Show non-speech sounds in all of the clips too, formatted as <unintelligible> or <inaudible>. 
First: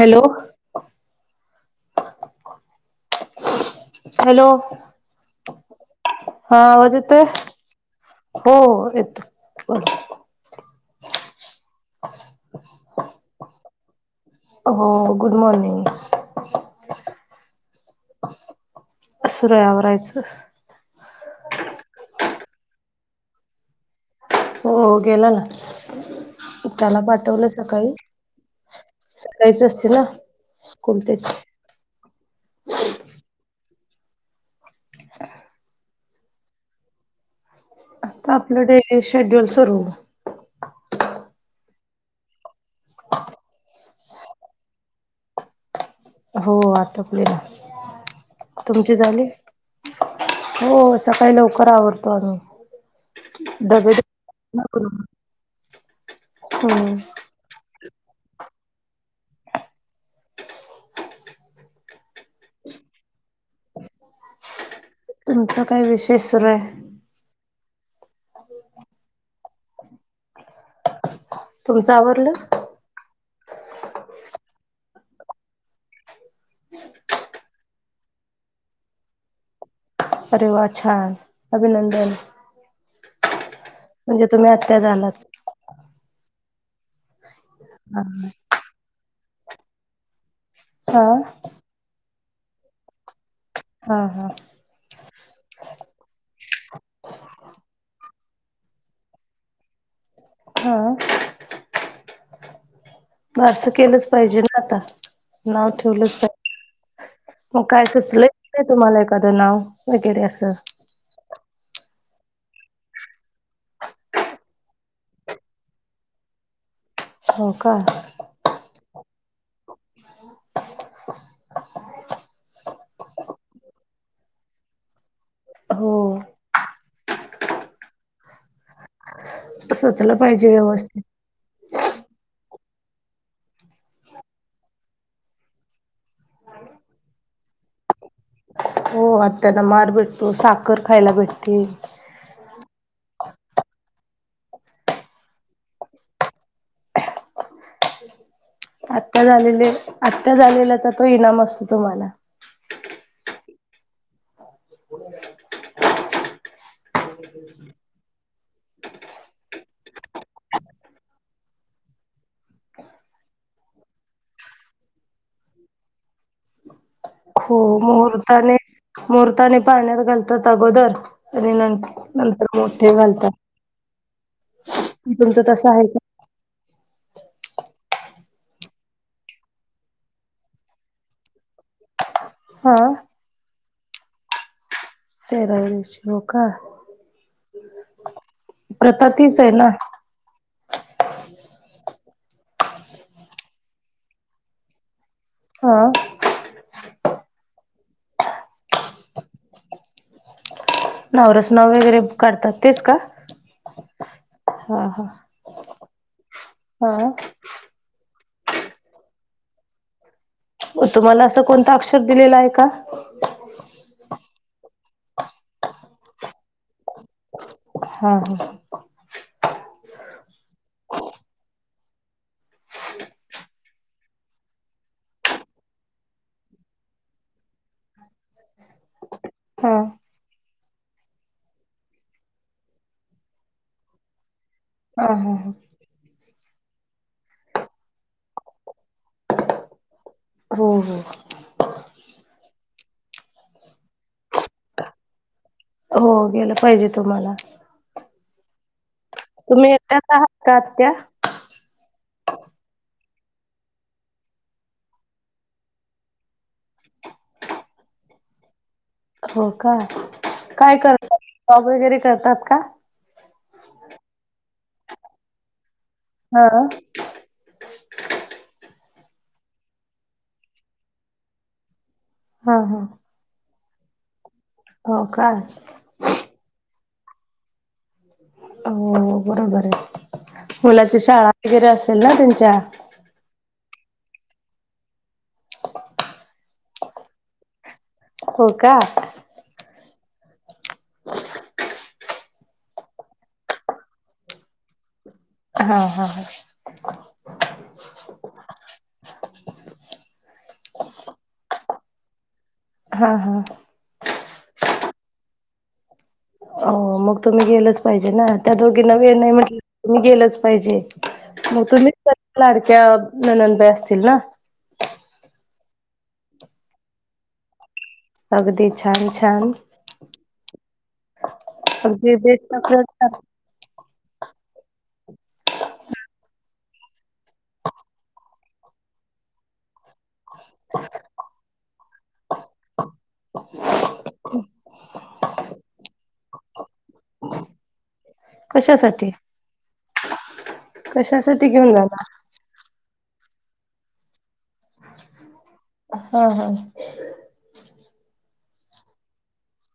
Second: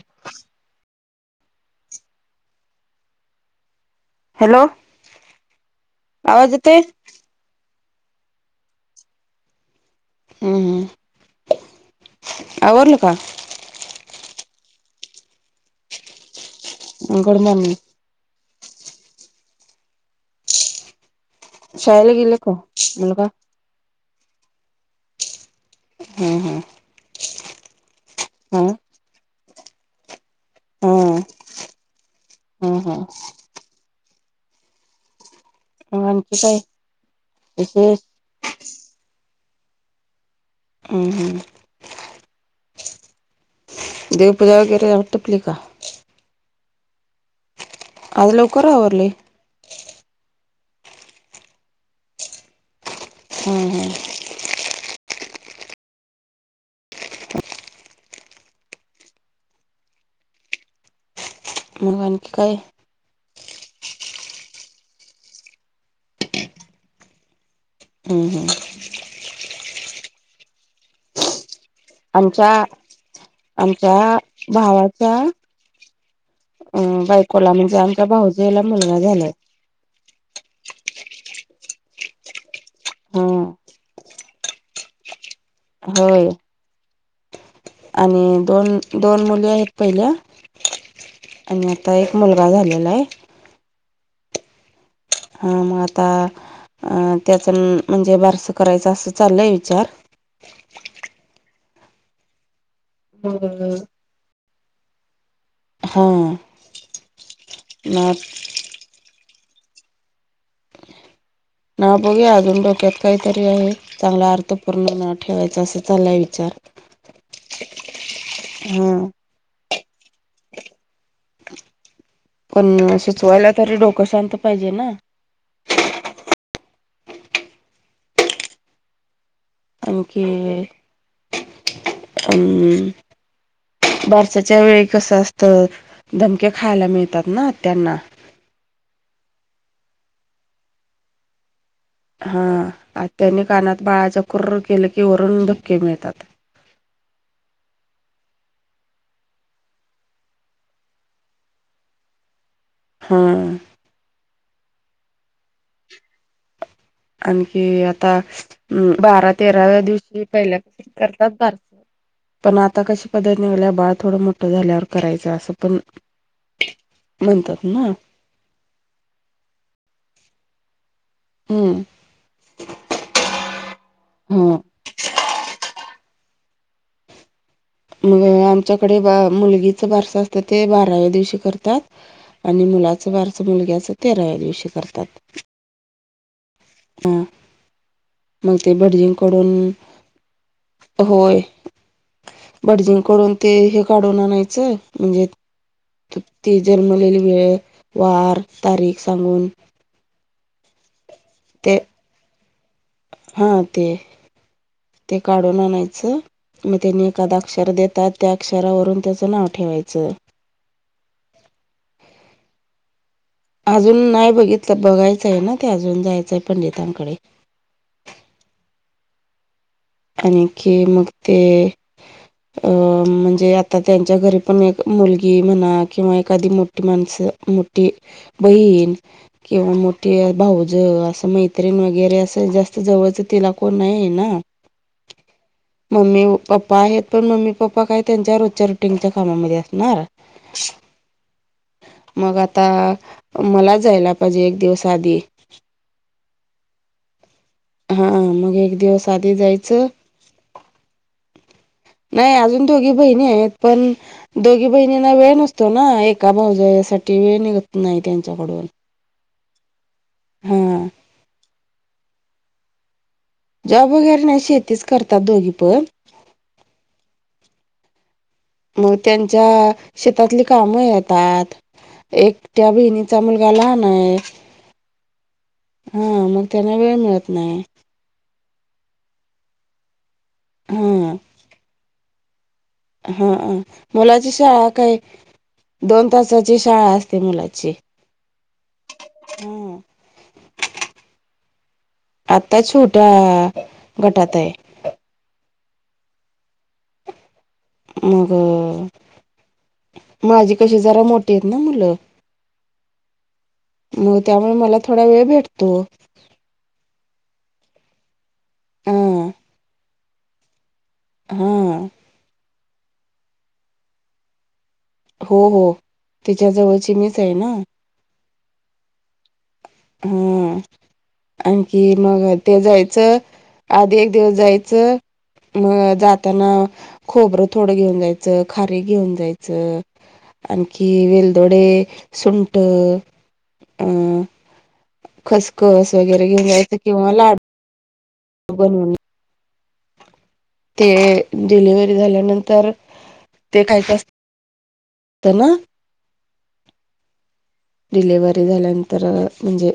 Hello hello आवाज हा येतोय वाज हो येत हम् हम् आर लो का हो गुड मॉर्निंग गुड मॉर्निंग असरयावरयचं ह शाला गेले काो मुल का हो गेलंन हम् हम् त्याला पाठवलं सकाळी सकाळीच असते ना स्कूल हम त्याची हम हं ह आणच काय इसेे त आपलं डेली शेड्युल सुरू हम्म हम्म. <inaudible> देवपूजा वगैरेव टपली का हो आटपलेला आज लवकर तुमची आवरली झाली हो सकाळी लवकर आवडतो आम्ही हम्म डब हम्म नको नको हो. मग आणखी काय? तुमचा काय विशेष सुरुय? हम्म हम्म. तुमचं आमच्या आवरलं आमच्या भायाच्या अं बायकोला म्हणजे आमच्या भाऊजईला मुलगा झालयं. अरे वा! छान अभिनंदन. हम्म. म्हंजे तुम्हीं अत्या झालात? होय. हा आणि दोन दोन मुली हायेत पहिल्या हा. आणि आता एक मुलगा झालेला आहे. हा हा. हा मग आता अ त्याच म्हणजे बारस करायचं असं चाललंय विचार. हां बारस हम्म. केलंच पाहिजेल आता नाव हा ठेवलंच पाहि मगं काय ना सुचलंय? <unintelligible> तुम्हाला एखादं नाव वगैरे असं. हां बघूया अजून डोक्यात काहीतरी आहे. चांगला अर्थ पूर्ण नाव ठेवायचा असा चाललाय विचार. हव का? हम्म. पण सुचवायला तर डोकं शांत पाहिजे ना. हो. सुचलं आणखी पाहिजे व्यवस्थित अम बारसाच्या वेळी कसं असतं धमके खायला मिळतात ना आत्यांना. हो आत्यांना मार भेटतो साखर खायला भेटती. हां आत्यांने कानात बाळाच्या कुर्र केलं की वरून धपके मिळतातं. आत्या झालेले आत्या झालेल्याचा तो इनाम असतो तुम्हांला. हां. <inaudible> आणखी आता म बारा तेराव्या दिवशी पहिल्या <unintelligible> करताात बारस. पण आता कशी पद्धत निघलिया बाळ थोडं मोठं झाल्यावर करायचं असं पण <inaudible> हो ना. मुहूर्ताने मुहूर्ताने पाण्यात घालतात अगोदर आणि हम्म नंतर मोठे हा घालतात तुमचं तसं हाये का? मअ आमच्याकडे बा मुलगीच बारस असतं ते बाराव्या दिवशी करतात आणि का हा मुलाचं बारसं मुलग्याचं तेराव्या दिवशी करतात. अन श हो का? हां मग ते प्रथा भटजींन तीच आहे कडून ना अ होय भडजिंग कडून ते हे काढून आणायचं म्हंजे हा. त ती जन्मलेली वेळ वार तारीख सांगून नाव रास नाव ते वगैरे काढतात तेच का? हा ते हा हा ते काढून आणायचं मग त्यांनी हा एखादा अक्षर देतात त्या कक्षरावरून त्याचं नाव ठेवायचं तुम्हाला असं कोणता अक्षर दिलेला आहे का. आजून नाही बघितलं बघायचं आहे ना ते अजून जायचंय पंडितांकडे. हा हा. आणिखी मग ते अ म्हणजे आता त्यांच्या घरी पण एक मुलगी म्हणा किंवा एखादी मोठी माणसं मोठी बहीण किंवा हा मोठी भाऊज असं माह तन वगैरे असं जास्त जवळचं तिला कोण नाही आहे ना हा हा हा. मम्मी पप्पा आहेत पण मम्मी पप्पा काय त्यांच्या रोजच्या रोटींच्या कामामध्ये असणार. हो हो हो. मग आता मला जायला पाहिजे एक दिवस आधी हो गेलं पाहिजे तुम्हाला. हा मग एक दिवस आधी तुम्हीच जायचं एकटाच आहात का आत्या? नाही अजून दोघी बहिणी आहेत पण दोघी बहिणींना वेळ नसतो ना एका भाऊज साठी वेळ निघत नाही त्यांच्याकडून हो का हा काय करतात जॉब वगैरे करतात का. जॉब वगैरे नाही शेतीच करतात दोघी पण हा. मग त्यांच्या शेतातली काम येतात एक हा त्या्या हा बहिणी चा मुलगा लाहान आहे. हो का. हा मग त्यांना वेळ मिळत नाही. हो बरोबर आहे मुलाची हा शाळा वगैरे असेल ना त्यांच्या हाा मुलाची शाळा काय दोन तासाची शाळा असते मुलाची हो का. हम्म. आत्ता छोट्या गटात आहे. हा हा हा. मग माझी कशी जरा मोठी आहेत ना मुलं. हा हा हा. मग त्यामुळे मला थोडा वेळ भेटतो अ मग तुम्ही गेलंच पाहिजे ना त्या दोघी हा नवी नाही म्हटलं तुम्ही गेलंच पाहिजे. हा मग तुम्हीच लाडक्या ननंदबाई असतील ना. हो हो तिच्या जवळची मीच आहे ना. अगदी छान छान. हम्म आणखी अगदी मग बेस्ट ते आपलं जायचं आधी एक दिवस जायचं अ जाताना खोबरं थोडं घेऊन जायचं खारी घेऊन जायचं आणखी वेलदोडे सुंट अ <unintelligible> खसखस वगैरे घेऊन जायचं किंवा लाड कशासाठी ते कशासाठी घेऊन डिलिव्हरी जाणार झाल्यानंतर ते काही कात ना हा हा. डिलेवरी झाल्यानंतर म्हणजे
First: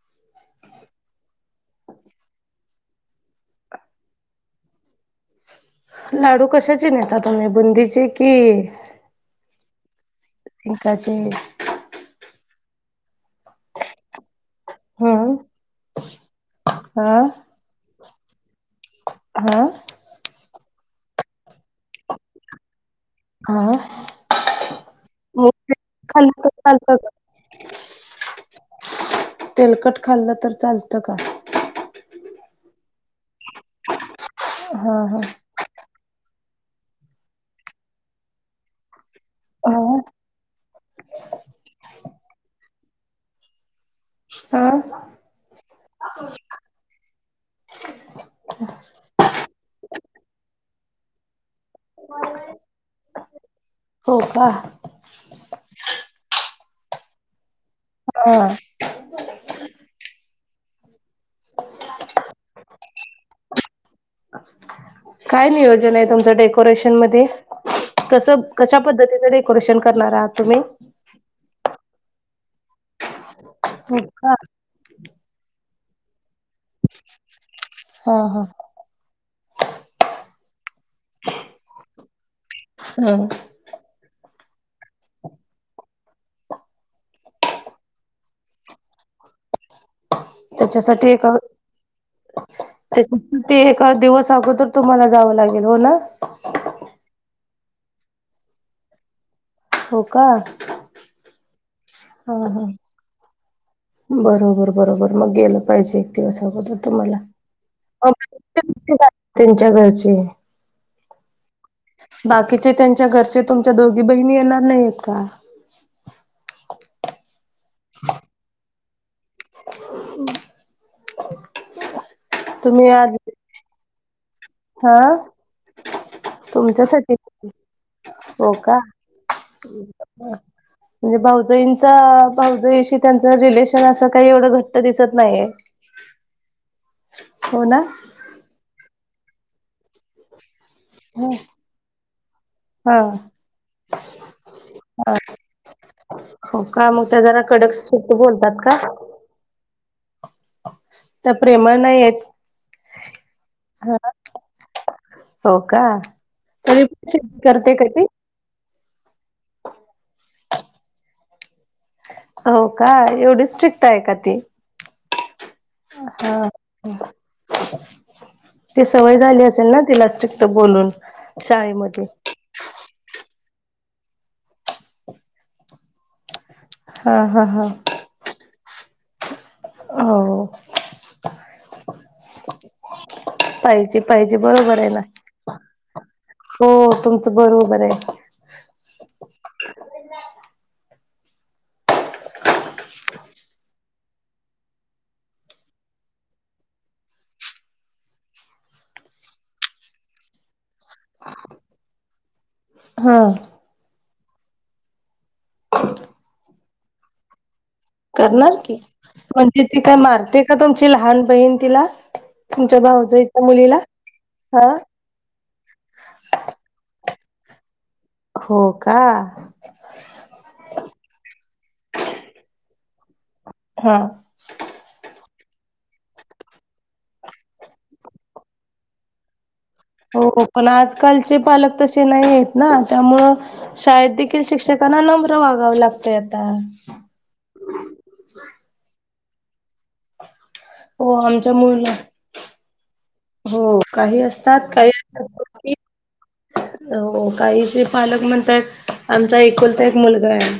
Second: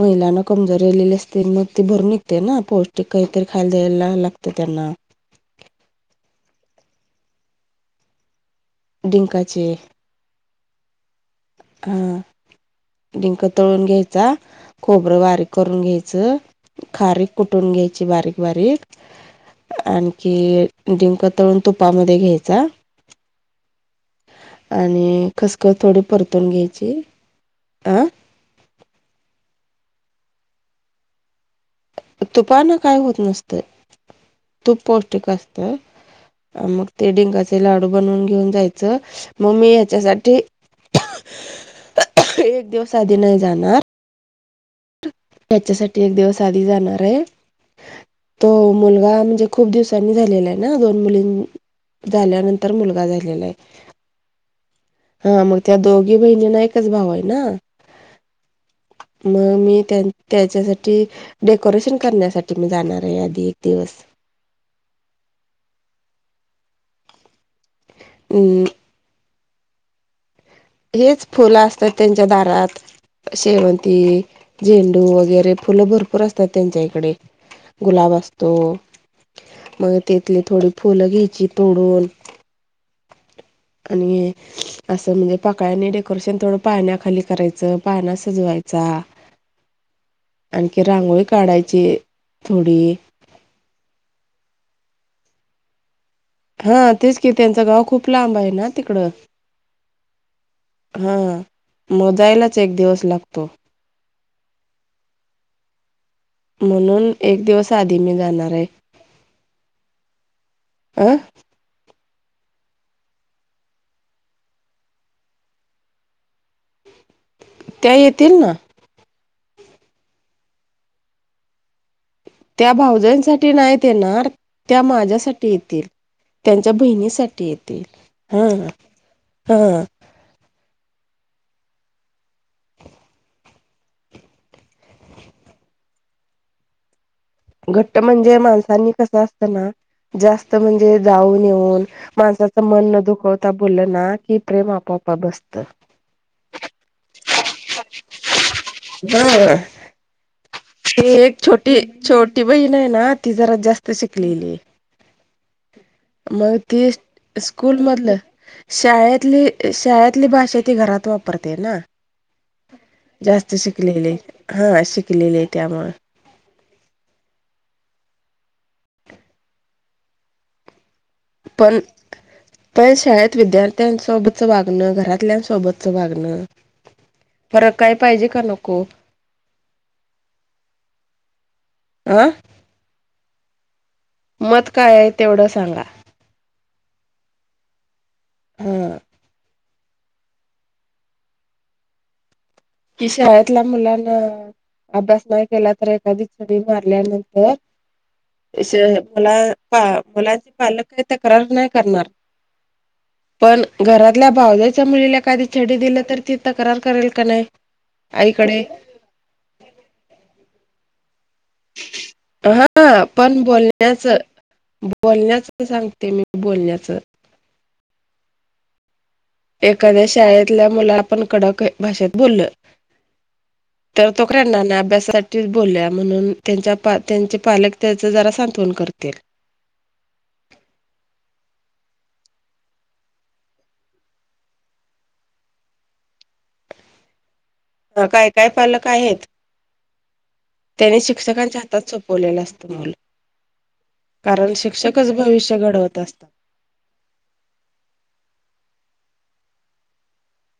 महिलांना कमजोरी रालेली असते मग ती भरून निघते ना पौष्टिक काहीतरी खायला द्यायला लागते त्यांना. लाडू कशाचे नेता तुम्ही बुंदीचे कि डिंकाचे इंकाचे हा. लिंक तळून घ्यायचा खोबरं हम्म बारीक करून घ्यायचं. हा खारीक कुठून घ्यायची बारीक बारीक हा आणखी िंक तळून तुपामध्ये घ्यायचा हा. आणि मग ते खसखस थोडी खाल्लं तर परतून चालतं घ्यायची का? अं तेलकट खाल्लं तर चालतं का तुपानं काय होत नसत तूप हा हा पौष्टिक असत मग ते डिंकाचे लाडू बनवून घेऊन जायचं मग मी हा हच्यासाठी एक दिवस आधी नाही जाणार हं त्याच्यासाठी एक दिवस आधी जाणार आहे तो मुलगा म्हणजे खूप दिवसांनी झालेला आहे ना दोन मुलीं झाल्यानंतर मुलगा झालेला आहे हो का हा मग त्या दोघी बहिणीना एकच भाव आहे ना हा मग मी त्यां त्याच्यासाठी डेकोरेशन करण्यासाठी मी जाणार आहे आधी एक दिवस काय नियोजन आहे तुमच डेकोरेशन म कस अम् कश पद्धतीच डेकोेन करणार आहात तुम्ही हेच फुलं असतात त्यांच्या दारात शेवंती का झेंडू वगैरे फुलं भरपूर असतात त्यांच्या इकडे गुलाब हा हा असतो मग तेथली थोडी फुलं घ्यायची तोडून ह् आणि असं म्हणजे पाकळ्यांने डेकोरेशन थोडं पाण्याखाली करायचं पाहण्या सजवायचा आणखी त्याच्यासाठी रांगोळी काढायची थोडी ते एका दिवस अगोदर तुम्हाला जावं लागेल हो ना हा तेच की त्यांचं गाव खूप लांब आहे ना तिकडं होका हा म जाायलाच एक दिवस लागतो बरोबर बरोबर मग गेलं पाहिजे दिवस अगत म्हणून तुम्हाला एक दिवस आधी मी जाणार आहे त्यांच्या घरचे आं बाकीचे त्यांच्या घरचे तुमच्या दोघी बहिणी येणार नाही आहेत का त्या ये ततीलल ना हम् त्या तुम्ही आज भाऊजंसाठीठी नाही दे येणार त्या हा माझ्यासाठी येतील त्यांच्या तुमच्यासाठी बहिणीसाठी येतील हा हां हम म्हणजे भाऊजईंचा भाऊजईशी त्यांचं रिलेशन असं काही एवढं घट्ट दिसत नाही घट्ट म्हणजे माणसांनी कसं असत ना जास्त म्हणजे जाऊन येऊन माणसाचं मन हा न दुखवता बोललं ना की प्रेम आपोआप बसतं हो का मग त्या जना कडकट्ट बोलतात का बर त त्या एक प्रेमळ छोटी नाही आहेत छोटी बहीण आहे ना ती जरा जास्त हा शिकलेली हो का मग ती तरी करते स्कूल का ती? मधल शाळेतली शाळेतली भाषा ती घरात वापरते ना हो का एवढी जास्त स्ट्रिक्ट आहे का शिकलेले ती? हा शिकलेले त्यामु हा ती सवय झाली असेल ना तिला स्ट्रिक्ट बोलून पण शाळेमध्ये प शाळेत विद्यार्थ्यां सोबतचं वागणं घरातल्यां सोबतचं वागणं हा हा हा फरक काय पाहिजे का नको हो आं पाहिजे पाहिजे मत बरोबर आहे काय तेवढं ना सांगा हो तुमचं बरोबबर आहे हम कि शाळेतल्या मुलांना अभ्यास नाही केला तर एखादी चडी मारल्यानंतर मला मुलांचे पालक आहे तक्रार नाही करणार हां पण घरातल्या भावज्याच्या मुलीला कधी छडी दिलं तर ती तक्रार करेल का नाही करणार आईकडे की म्हणजे ती काय मारते का तुमची लहान बहीण तिला तुमच्या हा भावच इच्या मुलीला हा बोलण्याचं सांगते मी बोलण्याचं हो का एखाद्या शाळेतल्या मुला आपण कडक भाषेत बोलल हा तर तो क्रंडना अभ्यासासाठीच बोलल्या म्हणून त्यांच्या पा त्यांचे पालक त्याच जरा सांत्वन करतील हो पण आजकालचे पालक तसे नाही आहेत ना त्यामुळं शाळेत देखील शिक्षकांना नम्र वागावं लागतय आता ह काय काय पालक आहेत त्याने हो आमच्या शिक्षकांच्या हातात मुलं सोपवलेलं असतं मुलं हो काही असतात काही असतात भविष्य गोष्टी घडवत असतात हो काहीशी पालक म्हणतात आमचा एकलता एक मुलगा आहे